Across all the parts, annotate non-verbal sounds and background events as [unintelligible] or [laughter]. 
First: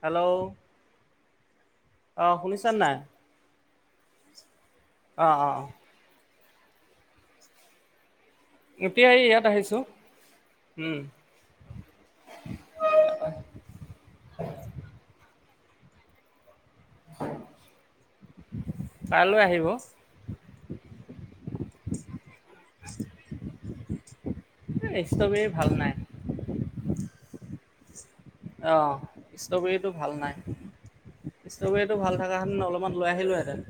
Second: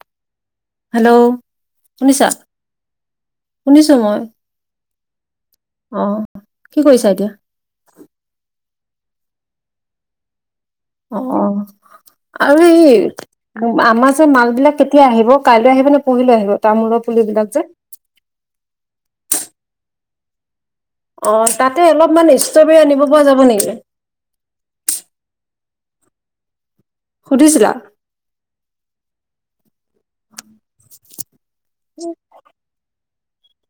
Hello hello অ শুনিছা নাই? শুনিছো মই। অ- অ। অ কি কৰিছা এতিয়া? এতিয়া এই ইয়াত আহিছো। অ আৰু এই আমাৰ যে মাল বিলাক কেতিয়া আহিব? কাইলৈ আহিব নে পৰহিলে আহিব? তামোলৰ পুলি বিলাক যে। কাইলৈ আহিব অ তাতে অলপমান ষ্ট্ৰবেৰী আনিব পৰা যাব নেকি এই ষ্ট্ৰবেৰী ভাল নাই সুধিছিলা অ ষ্ট্ৰবেৰীতটো ভাল নাই ষ্ট্ৰবেৰীতটো ভাল থকা হে অলপমান লৈ আহিলো হেতেন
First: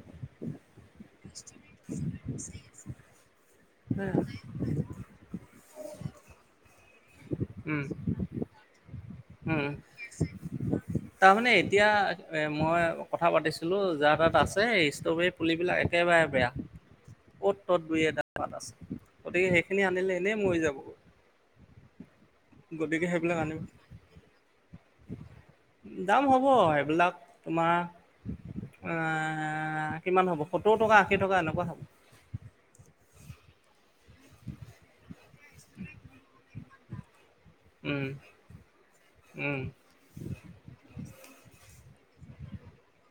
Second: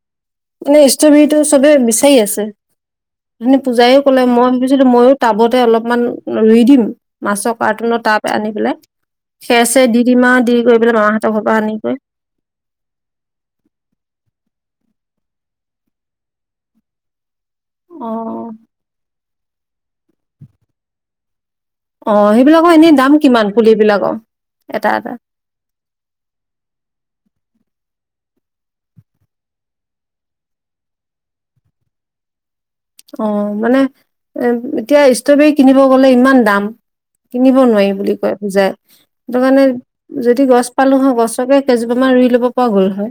মানে ষ্ট্ৰবেৰীতটো চবে বিচাৰি আছে মানে পূজাৰী সকলে মই ভাবিছিলো ময়ো টাবতে অলপ [unintelligible] অকমান ৰুই দিম মাছৰ উ কাৰ্টুনৰ টাব আনি পেলাই খেৰ চেৰ দি দিম আৰু দি কৰি পেলাই মামাহঁতৰ ঘৰৰ তাৰমানে পৰা আনি এতিয়া কৰি। মই কথা পাতিছিলো যাৰ তাত আছে ষ্ট্ৰবেৰী [unintelligible] পুলিবিলাক একেবাৰে বেয়া অ'ত ত'ত দুই অ এটা পাত আছে [unintelligible] গতিকে সেইখিনি আনিলে এনেই মৰি যাব অ সেইবিলাকৰ এনেই দাম কিমান পুলি বিলাকৰ এটা এটা দাম হ'ব সেইবিলাক তোমাৰ কিমান হ'ব সত্তৰ টকা আশী টকা এনেকোৱা হ'ব অ মানে এ এতিয়া ষ্ট্ৰবেৰী কিনিব গলে ইমান দাম কিনিব নোৱাৰিম উম বুলি কয় বুজাই সেইটো উম কাৰণে যদি গছ পালো হয় গছকেজ মাৰ ৰুই ল'ব পৰা গ'ল হয়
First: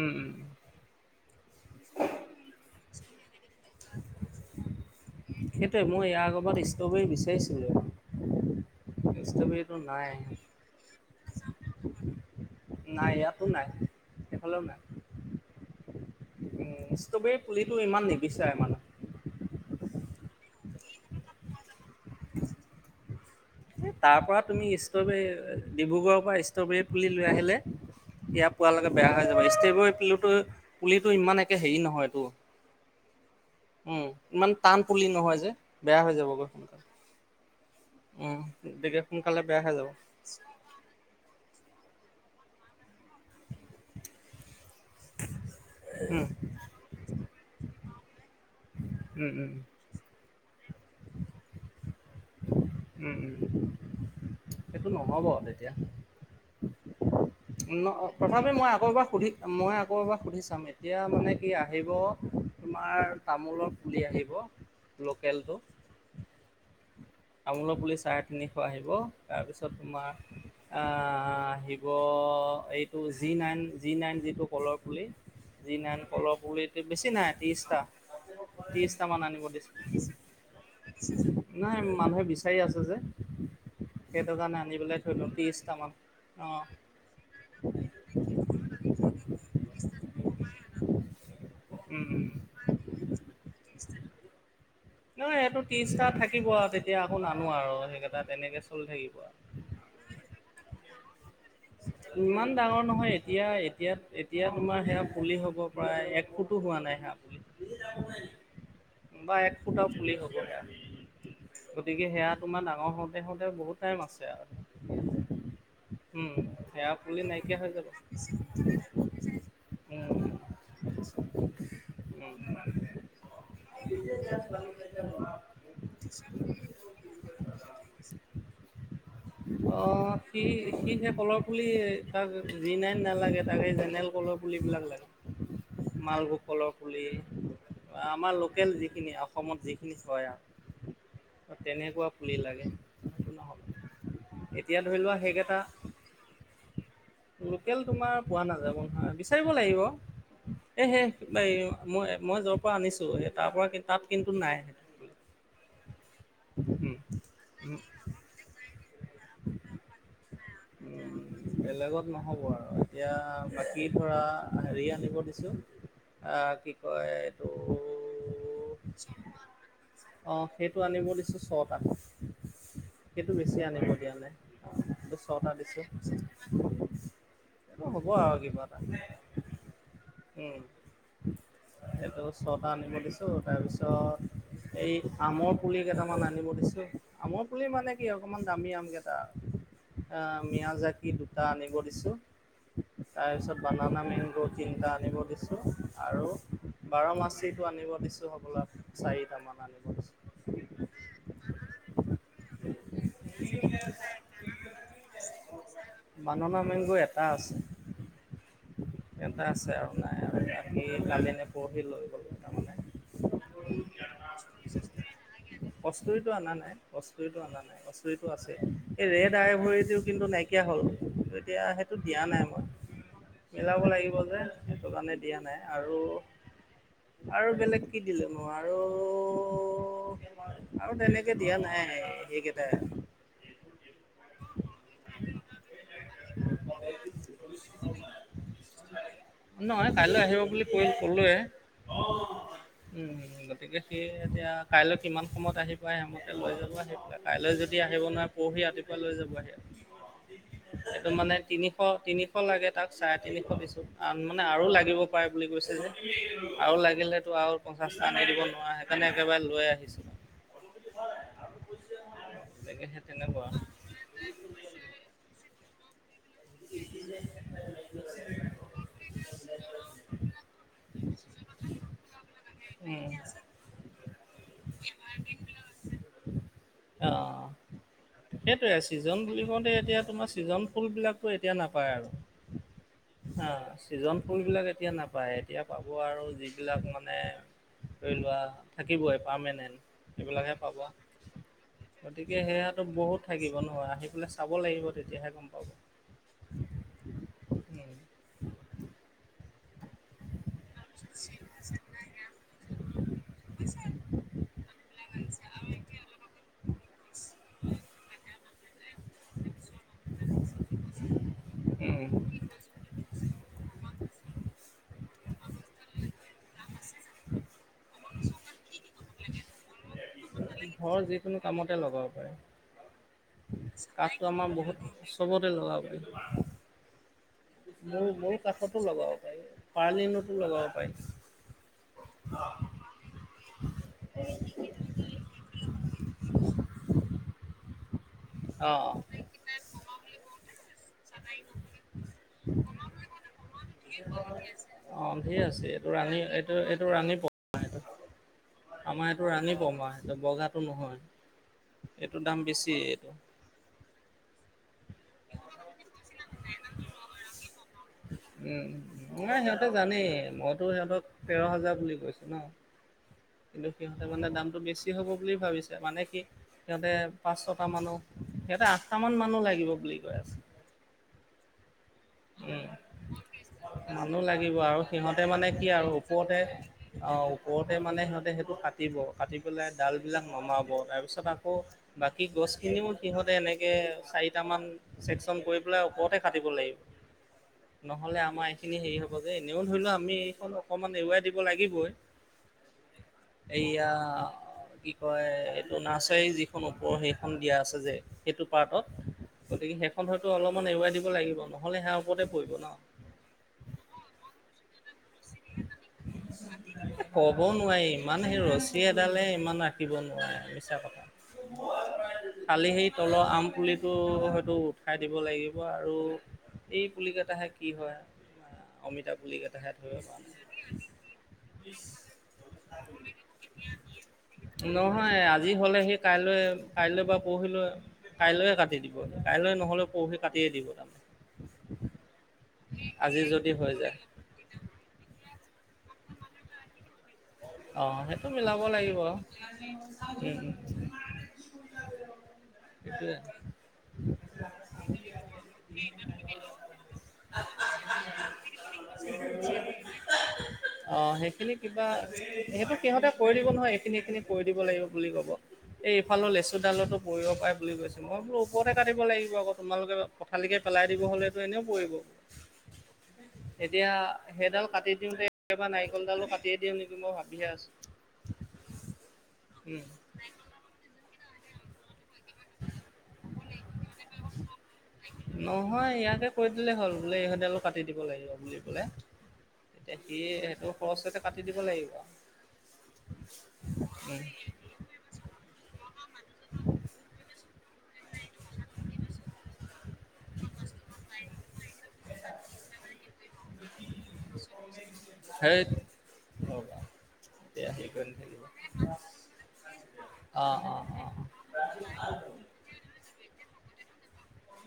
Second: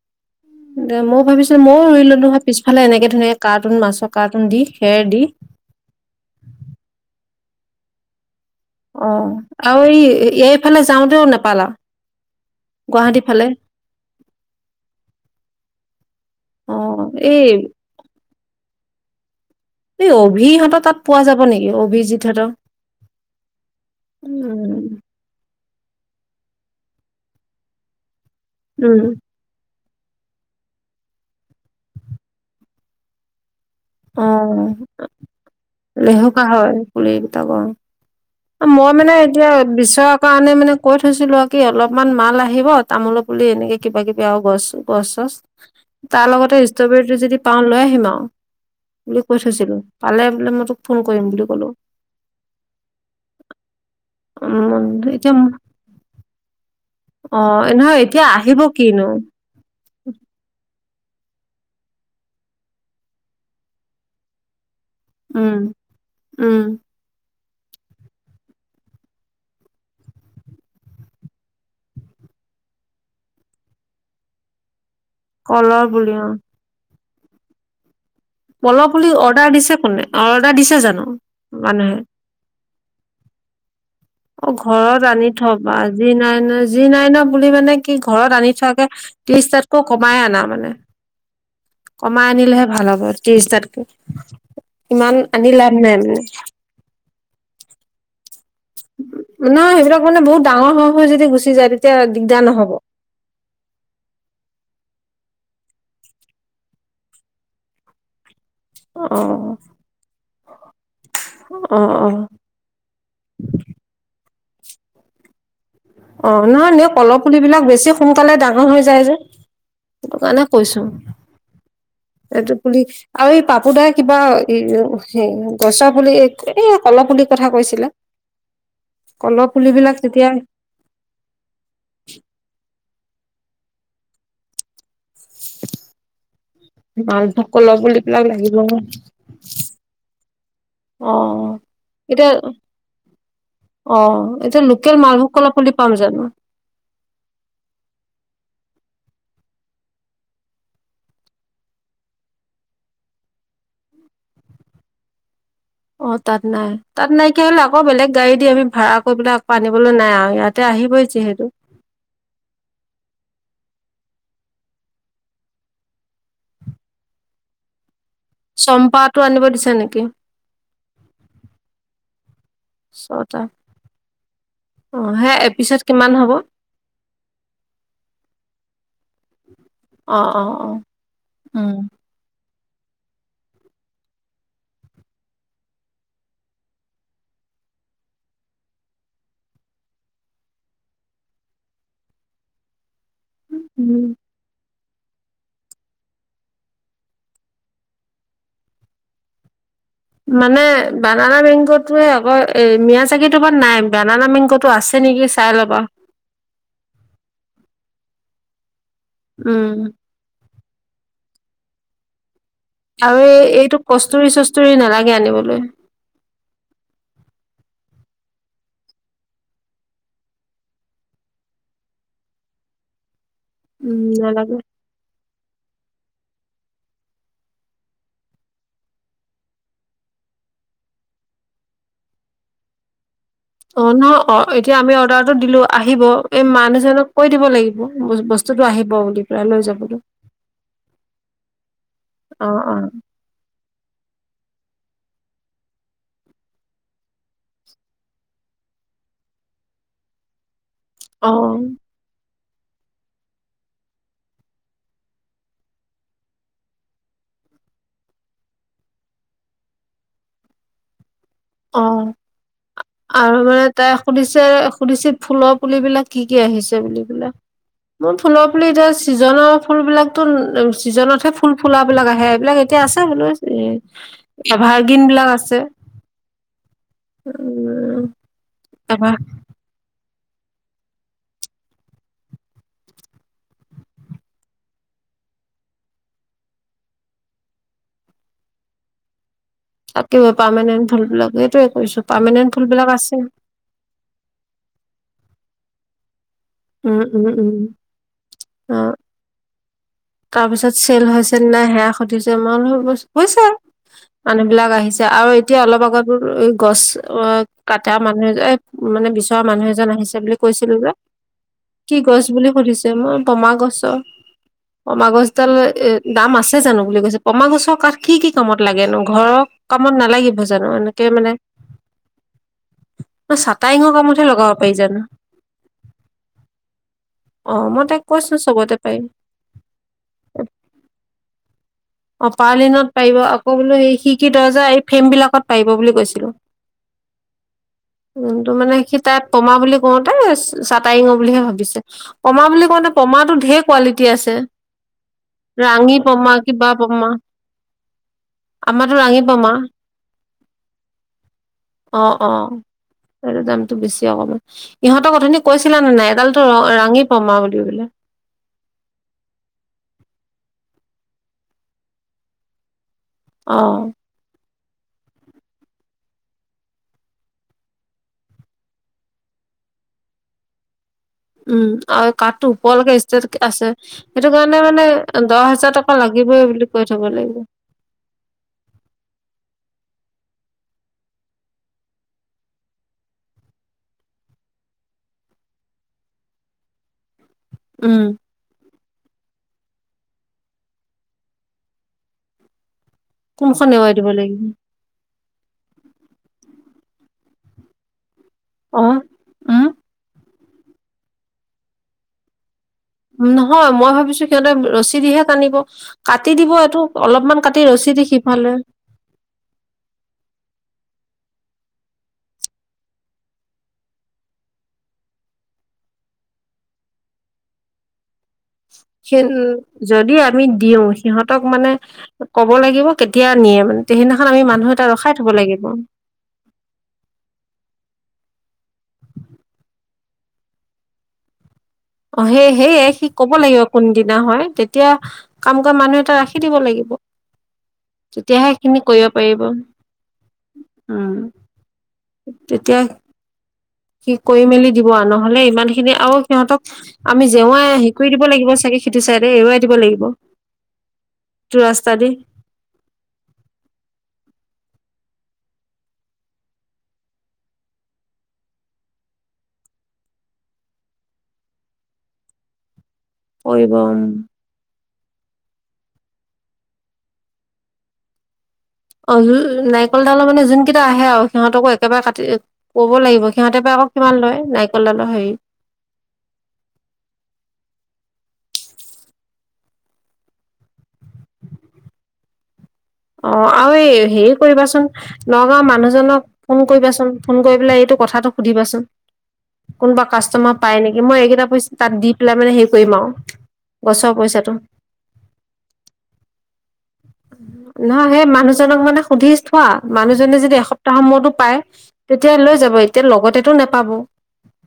উম উম দে ময় ভাবিছো মইও ৰুইলো নোহয় পিছফালে এনেকে [unintelligible] নে কাৰড কাৰটোন মাছৰ কাৰটোন দি খেৰ দি সেইটোৱে মই এয়া আগবা ষ্ট্ৰবেৰী বিচাৰিছিলোঁ অ ষ্ট্ৰবেৰীটো আৰু নাই এই এইফালে যাওঁতেও নেপালা নাই গুৱাহাটীৰ ইয়াতো ফালে নাই উ অ', ষ্ট্ৰবেৰী এই পুলিটো ইমান নিবিচাৰে মানে [unintelligible] এই অভিহঁত তাত পোৱা যাব নেকি অভিজিতহঁতৰ [unintelligible] তাৰ পৰা তুমি উম ষ্টবেৰী ডিব্ৰুগড়ৰ পৰা ষ্ট্ৰবেৰীত পুলি লৈ আহিলে ইয়া পোৱালৈকে উম বেয়া হৈ যাব ষ্টব পুলিতটো ইমান একে হেৰি নহয়তটো উম ইমান টান অ', পুলি নহয় যে বেয়া হৈ লেহুকা যাবগৈ হয় সোনকাল পুলি কেইটা অ'। উ মই মানে এতিয়া বিচৰা কাৰণে মানে কৈ থৈছিলো আৰু কি অলপ অকমান মাল আহিব তামোলৰ পুলি এনেকে কিবা কিবি আৰু গছ চছ পচ চচ উম তাৰ লগতে ষ্ট্ৰবেৰীটো যদি পাওঁ লৈ আহিম আৰু অ। বুলি উম কৈ উম থৈছিলো, পালে বোলে মই তোক ফোন কৰিম বুলি কলো। উম উম। উম, সেইটো নহ'ব এতিয়া ম তেতিয়া অঁ, ন নহয় এতিয়া তথাপি আহিব মই আকৌ এবাৰ কিনো? সুধি মই আকৌ এবাৰ সুধি চাম। এতিয়া মানে কি আহিব, তোমাৰ তামোলৰ পুলি আহিব লোকেলটো উম, উম। তামোলৰ পুলি চাৰে তিনিশ আহিব, তাৰপিছত তোমাৰ আ আহিব এইটো জি নাইন জি নাইন, যিটো কলৰ পুলি জি কলৰ নাইন পুলি অ কলৰ পুলিটো বেছি নাই ত্ৰিছটা। কলৰ পুলি ত্ৰিছটামান আনিব অৰ্ডাৰ দিছে কোনে, অৰ্ডাৰ দিছে জানো মানুহে? বিচাৰি আছে যে। সেইটো অ কাৰণে আনি পেলাই ঘৰত থৈ আনি দিওঁ থবা। ত্ৰিছটামান জি নাইন অঁ জি নাইনৰ পুলি মানে কি ঘৰত আনি থোৱাকে ত্ৰিশটাতকৈ কমাই আনা মানে। উম উম কমাই আনিলেহে ভাল হ'ব ত্ৰিশটাতকে। ইমান নহয় আনি এইটো লাভ নাই ত্ৰিশটা মানে থাকিব আৰু তেতিয়া আকৌ নানো আৰু সেইকেইটা তেনেকে চলি থাকিব আৰু। নহয় সেইবিলাক মানে বহুত ডাঙৰ হৈ হৈ যদি গুচি যায় তেতিয়া দিগদাৰ ইমান নহব? ডাঙৰ নহয় এতিয়া এতিয়া এতিয়া তোমাৰ সেইয়া পুলি হ'ব প্ৰায়, এক ফুটো হোৱা নাই সেইয়া পুলি। অ। বা এক ফুটা পুলি হ'ব সেইয়া, অ অ গতিকে সেয়া তোমাৰ ডাঙৰ হওঁতে হওঁতে বহুত টাইম আছে আও [unintelligible] অ নহয় নে কলৰ পুলিবিলাক যাব বেছি সোনকালে ডাঙৰ হৈ যায় যে, সেইটো উম। কাৰণে কৈছো। এটো পুলি, আও এই পাপো দাই কিবা হেই হে গছৰ পুলি এই, এয়া কলৰ পুলি কথা কৈছিলে। কলৰ পুলিবিলাক অ' তেতিয়া সি সি সেই কলৰ পুলি তাক জি নাইন নালাগে তাক, এই জেনেৰেল কলৰ পুলিবিলাক লাগে। মালভোগ কলৰ পুলি, মালভোগ কলৰ পুলিবিলাক আমাৰ লাগিব ন লোকেল যিখিনি অসমত যিখিনি হৈ আও, অ তেনেকুৱা এতিয়া পুলি লাগে। অ এতিয়া লোকেল ধৰি লোৱা মালভোগ কলৰ সেইকেইটা, পুলি পাম জানো লোকেল তোমাৰ পোৱা নাই [unintelligible] বিচাৰিব লাগিবে, এই সেই এ মই মই যৰ পৰা আনিছো তাৰ পৰা, তাত কিন্তু নাই অ তাত নাই, তাত নাইকিয়া হলে আকৌ বেলেগ গাড়ী দি আমি ভাড়া কৰিবে আকৌ আনিবলে নাই আও, ইয়াত উম, বেলেগত ন'হব আৰু এতিয়া মানে এ'ধৰা হেৰি আনিব দিছোঁ আ কি কয় এইটো চম্পাটো আনিব দিছে নেকি [unintelligible] অহ, সেইটো আনিব দিছো ছটা সেইটো ছটা বেছি আনিব দিয়া নাই। অ সেই ছটা এপিছত দিছো কিমান হ'ব এই হ'ব আৰু কিবা এটা অ অ উম অ হেতু ছটা আনিব দিছোঁ তাৰপিছত এই আমৰ পুলি কেইটামান আনিব দিছোঁ। আমৰ পুলি মানে কি অকণমান দামী আমকেইটা। আ, মিয়াজাকি দুটা আনিব দিছোঁ। তাৰপিছত বানানা উম মঙ্গ তিনটা আনিব দিছোঁ আৰু বাৰমাচিটো আনিব দিছোঁ, হবলা চাৰিটামান। দিছোঁ মানে বানানা মেংগটোয়ে আকৌ এ' মিয়াচাগি তোমাৰ নাই বানানা মেংগতো আছে। নেকি চাই ল'বা বাননা মেংগ এটা আছে। এটা উম আছে আৰু নাই আৰু। এই কালিনে পৰহি লৈ গ'ল। আৰু এই এইটো কস্তুৰি- চস্তৰি নালাগে আনিবলৈ। কস্তুৰীটো অনা নাই কস্তুৰীটো অনা নাই কস্তুৰীটো আছে এই ৰেড আয় ভৰি কিন্তু নাইকিয়া হ'ল এতিয়া সেইটো দিয়া নাই মই। মিলাব উম লাগিব যে নালাগে সেইটো কাৰণে দিয়া নাই আৰু আৰু বেলেগ কি দিলে ন' আৰু -আৰু তেনেকে দিয়া নাই সেইকেইটাই। অ নহয় অ এতিয়া আমি অৰ্ডাৰ টো দিলোঁ আহিব এই মানুহ জনক কৈ দিব লাগিব বছ বস্তু টো আহিব বুলি লৈ নহয় যাবলৈ। কাইলৈ আহিব বুলি কৈ ক'লোৱে অহ - অহ সেয়ে এতিয়া কাইলৈ কিমান সময়ত আহিব পায় আহিমতে লৈ যাব আহি পেলাই কাইলৈ যদি আহিব নোৱাৰে পৰহি ৰাতিপুৱা লৈ যাব আহি। [unintelligible] এইটো মানে অ', তিনিশ তিনি। শ লাগে তাক চাৰে তিনিশ দিছো মানে আৰু লাগিব পাৰে বুলি কৈছে যে আৰু লাগিব পাৰে বুলি কৈছিলোঁ আৰু লাগিলেতো আৰু পঞ্চাশটা আনি দিব নোৱাৰা সেইকাৰণে একেবাৰে লৈ আহিছো। অহ, আৰু মানে তাই সুধিছে সুধিছে ফুলৰ পুলিবিলাক কি- কি আহিছে বুলি পেলাই মোৰ ফুলৰ পুলি এতিয়া চিজনৰ ফুলবিলাকতো চিজনতহে ফুল -ফুলাবিলাক আহে এইবিলাক এতিয়া আছে উম বোলো এ' এভাৰ্গিন বিলাক আছে। অহ, উম, সেইটোৱে এভাৰ চিজন বুলি কওঁতে এতিয়া- তোমাৰ ছিজন ফুলবিলাকতো এতিয়া নাপায় আৰু হা ছিজন ফুলবিলাক এতিয়া নাপায় এতিয়া পাব আৰু যিবিলাক মানে ধৰি লোৱা থাকিবই পাৰমেনেণ্ট তাতকে সেইবিলাকহে পাৰ্মানেন্ট পাবা ফুলবিলাক সেইটোয়ে কৈছো গতিকে পাৰ্মানেন্ট সেয়াটো ফুলবিলাক আছে বহুত থাকিব নহয় আহি পেলাই চাব লাগিব তেতিয়াহে গম পাব। উম- উম -উম অহ তাৰপিছত চেল হৈছে নে নাই সেয়া সুধিছে মই বুলো হৈছে মানুহ বিলাক আহিছে আৰু এতিয়া অলপ আগত গছ অহ কাটা মানুহ এজন মানে বিচৰা মানুহ এজন আহিছে বুলি কৈছিলো যে কি গছ উম, বুলি সুধিছে মই পমা গছৰ, পমা গছডাল এ দাম আছে জানো বুলি কৈছে? পমা গছৰ কাঠ কি-কি কামত লাগেনো? ঘৰৰ কামত নালাগিব জানো এনেকে ঘৰৰ মানে যিকোনো কামতে লগাব ন পাৰে। চাটাইঙৰ কামতহে কাঠটো লগাব আমাৰ পাৰি বহুত জানো উ চবতে লগাব পাৰি, অ মই তাক মোৰ মোৰ কৈছো চবতে কাষতো পাৰিম। লগাব পাৰি। পাৰ্লিনতো লগাব পাৰি, অহ পাৰলিনত পাৰিব আকৌ বোলো খিৰিকি দৰ্জা এই ফ্ৰেম বিলাকত পাৰিব বুলি কৈছিলোঁ। উ তো মানে অ', সি তাত পমা বুলি কওঁতে চাটাইঙ বুলিহে ভাবিছে। পমা বুলি কওঁনে পমাটো ঢেৰ কোৱালিটি আছে অ', ধেৰ আছে এইটো ৰাঙি ৰাণী পমা, এইটো কিবা এইটো পমা। ৰাণী এইটো, আমাৰো আমাৰ ৰাঙি এইটো পামা। ৰাণী পমা এইটো বগাটো নহয়। এইটো দাম অহ-অহ বেছি এইটো। সটো দামটো বেছি অকমান। ইহঁতক অথনি কৰিবলে। উম, নাই সিহঁতে জানেই, মইতো সিহঁতক তেৰ হাজাৰ বুলি কৈছো ন? অ কিন্তু সিহঁতে মানে দামটৌ বেছি হ'ব বুলি ভাবিছে। মানে কি, সিহঁতে পাঁচ-ছটা মানুহ সিহঁতে আঠটা মান মানুহ লাগিব বুলি কৈ আছে। উম। আৰু কাঠটো ওপৰলৈকে উম ষ্টেট আছে মানোহ সেইটো কাৰণে লাগিব মানে আৰু সিহঁতে দহ মানে কি হাজাৰ আৰু টকা ওপৰতে, লাগিবই বুলি কৈ থব অহ লাগিব ওপৰতে মানে সিহতে সেইটো কাটিব কাটি পেলাই ডাল বিলাক নমাব তাৰপিছত আকৌ বাকী গছখিনিও সিহঁতে এনেকে চাৰিটামান চেকচন কৰি পেলাই ওপৰতে কাটিব লাগিব। উম নহলে আমাৰ এইখিনি হেৰি হ'ব। এনেও ধৰি লও আমি এইখন অকমান এৰুৱাই দিব লাগিবই। কোনখন এয়া এৱাই দিব লাগিব কি কয় এইটো নাৰ্চাৰী যি ওপৰৰ সেইখন দিয়া আছে যে? সেইটো অ পাৰ্টত উম গতিকে সেইখন হ'ল। তো অলপমান এৰুৱাই দিব লাগিব ন? নহ'লে সেয়া ওপৰতে পৰিব ন? নহয় মই ভাবিছো সিহঁতে ৰছী দিহে টানিব। কাটি দিব এইটো অলপমান ক'বও কাটি নোৱাৰি ৰছী দি ইমান সেই সিফালে। ৰছী এডালে ইমান ৰাখিব নোৱাৰে খালি সেই তলৰ আম পুলিটো হয়তো উঠাই দিব লাগিব আৰু এই পুলি কেইটাহে কি হয়। অমিতা সেই পুলিকেটা হে। যদি আমি দিও সিহঁতক মানে কব লাগিব কেতিয়া নিয়ে মানে? তে সেইদিনাখন আমি মানুহ এটা ৰখাই নহয় থব আজি লাগিব। হ'লেহি কাইলৈ কাইলৈ বা পৰহিলৈ কাইলৈয়ে কাটি দিব। কাইলৈ নহলে পৰহি কাটিয়ে দিব। সেই সেয়ে সি আজি ক'ব যদি লাগিব হৈ যায়। কোনদিনা হয়। তেতিয়া কাম কৰা মানুহ এটা ৰাখি দিব লাগিব। অ সেইটো তেতিয়াহে মিলাব সেইখিনি লাগিব। কৰিব পাৰিব উম-উম উম তেতিয়া সেইটোয়ে। সি কৰি মেলি দিব আৰু নহলে ইমান খিনি আৰু সিহঁতক আমি জেওৱাই হে কৰি দিব লাগিব চাগে সিটো চাইডে এৰুৱাই দিব লাগিব। অ সেইখিনি সেতু কিবা ৰাস্তা দি সেইটো সিহঁতে কৰি দিব নহয় এইখিনি এইখিনি কৰি দিব লাগে। বুলি কব এই ইফালৰ লেচু ডালতো পৰিব পাৰে বুলি কৈছে মই বোলো ওপৰতে কাটিব লাগিব আকৌ তোমালোকে পঠালিকে পেলাই দিব হলেতো এনেও পৰিব। কৰিব এতিয়া উম সেইডাল কাটি। দিওঁ এবাৰ নাৰিকল ডালো কাটিয়ে দিওঁ নেকি? মই ভাবিহে আছোঁ। অয়োই নাৰিকল ডাল মানে যোন কেইটা আহে আৰু। সিহঁতকো একেবাৰে কাটি ক'ব লাগিব সিহঁতে বা আকৌ কিমান লয় নাৰি- নহয় ইয়াকে কৈ দিলেই হ'ল বোলে ইহঁত ডালো কাটি। দিব লাগিব বুলি কলে তেতিয়া সি সেইটো খৰচতে কাটি দিব লাগিব আ। অঁ আৰু এই হেৰি কৰিবাচোন নগাঁওৰ মানুহ মানুহজনক ফোন কৰিবাচোন ফোন কৰি পেলাই এইটো কথাটো সুধিবাচোন কোনোবা কাষ্টমাৰ পাই নেকি মই এইকেইটা পইচা তাত দি পেলাই মানে হেৰি কৰিম আও গছৰ পইচাটো সেই ৰ'বা এতিয়া হেৰি নহ কৰি সেই নাথাকিব মানুহজনক মানে সুধি থোৱা মানুহজনে অ যদি অ এসপ্তাহ অ অ সময়তো পায় তেতিয়া লৈ যাব এতিয়া লগতেটো নাপাব।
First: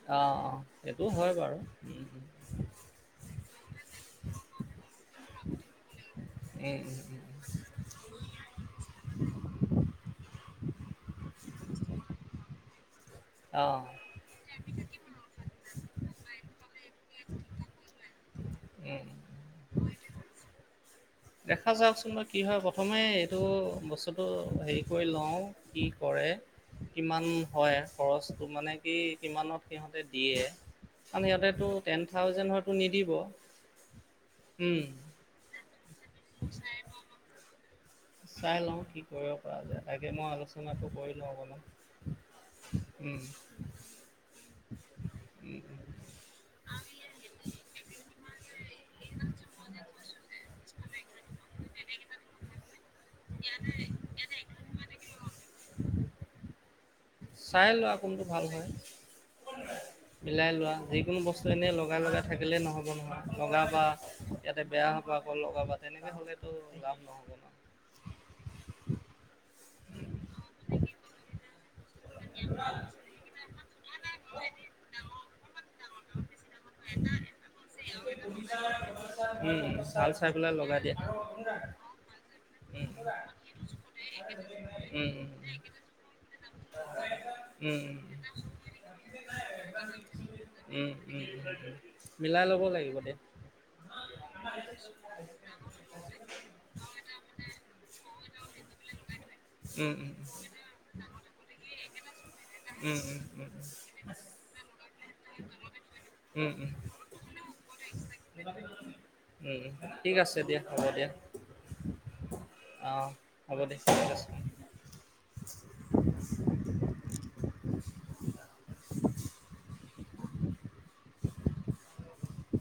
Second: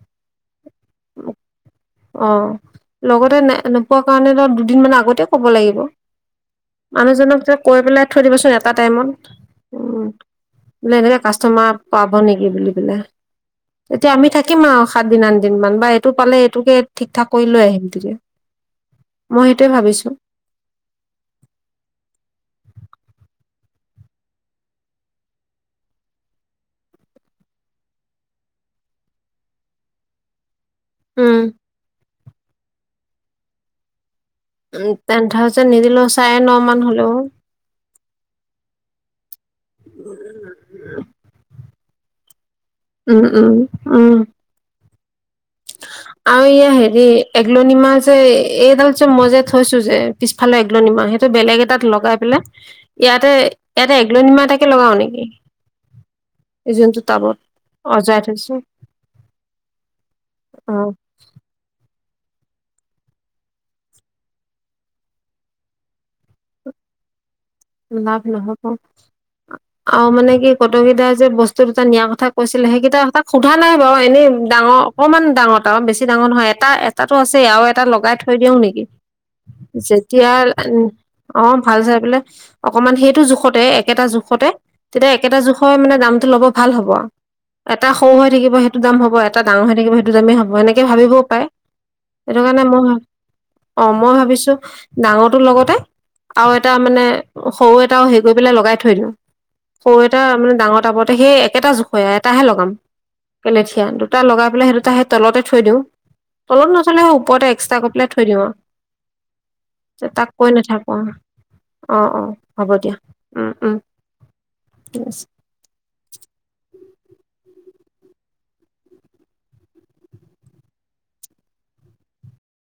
অ', অ', সেইটো হয় বাৰু। উম, উম, উম, অঁ লগতে নে নোপোৱা কাৰণে ধৰ দুদিনমান আগতে ক'ব লাগিব। উম, উম। লক জক কৈ পেলাই থৈ দিবচোন এটা টাইমত উ বুলে এনেকে কাষ্টমাৰ পাব নেকি বুলি পেলাই। অ', তেতিয়া আমি থাকিম আৰু। সাত দিন আন দিন মান বা এইটো পালে এইটোকে ঠিক ঠাক কৰি লৈ আহিম তেতিয়া উম। মই সেইটোৱে ভাবিছো। দেখা যাওকচোন বা কি হয় প্ৰথমে এইটো বস্তুটো হেৰি কৰি লওঁ কি কৰে কিমান হয় খৰচটো মানে কি কিমানত সিহঁতে দিয়ে। কাৰণ উম সিহঁতেটো টেন থাউজেন হয়তো নিদিব। [inaudible] উ টেন থাউজে- ণ্টে নিদিলো চাৰে ন মান হলেও চাই লওঁ কি কৰক। কৰা যায় তাকে মই আলোচনাটো কৰিলও আক নো উম উম উম উম, উম, আৰু ইয়া হেৰি এগলনি মাহ যে এইডাল যে মই যে থৈছো যে পিছফালে তুলনি মাহ সেইটো বেলেগ এটাত লগাই পেলাই ইয়াতে ইয়াতে এগলনি মা এটাকে লগাও নেকি এইজন তো চাই লোৱা কোনটো ভাল হয় মিলাই অ লোৱা যিকোন বস্ত এনেই ল [unintelligible] লগাই লগাই থাকিলে নহব নহয় লগাবা ইয়াতে বেয়া হবা আকৌ লগাবা তেনেকে হলেতো যাম নহব নহয় [unintelligible] লাভ নহব আৰু মানে কি কটোকেইটাৰ যে বস্তু নিয়া কথা কৈছিলে সেইকেইটা এক [unintelligible] সোধা নাই বাৰু এনেই ডাঙৰ অকণমান ডাঙৰ ত আৰু বেছি ডাঙৰ নহয় এটা এটাতটো আছে আৰু এটা লগাই থৈ দিও নেকি উম ভাল যেতিয়া চাই পেলাই লগাই দিয়া অ ভাল চাই পেলাই অকমান সেইটো উম জোখতে একেটা জোখতে উম তেতিয়া একেটা জোখৰ মানে দাম। ভাল হ'ব উম এটা উম সৰু হৈ থাকিব সেইটো দাম হ'ব এটা ডাঙৰ হৈ থাকিব সেইটো দামেই হ'ব এনেকে উম ভাবিবও উম পাৰে সেইটো মিলাই ল'ব কাৰণে মই ভ লাগিব দিয়া অঁ মই ভাবিছো ডাঙৰটোৰ লগতে আৰু এটা মানে সৰু এটাও হেৰি কৰি পেলাই লগাই থৈ দিওঁ উম সৰু উম এটা মানে ডাঙৰ টাবৰতে সেই এটা জোখুৱীয়া [unintelligible] এটাহে লগাম উম উম উম কেলেথীয়া দুটা লগাই পেলাই সেই দুটা সেই তলতে থৈ দিওঁ উম উম উম তলত নথলেই ওপৰতে এক্সট্ৰা কৰি পেলাই থৈ দিওঁ উম আৰু ঠিক তাক কৈ নাথাকো আৰু অ [unintelligible] হ'ব দিয়া আহ উম হ'ব উম দে ঠিক আছে ঠিক আছে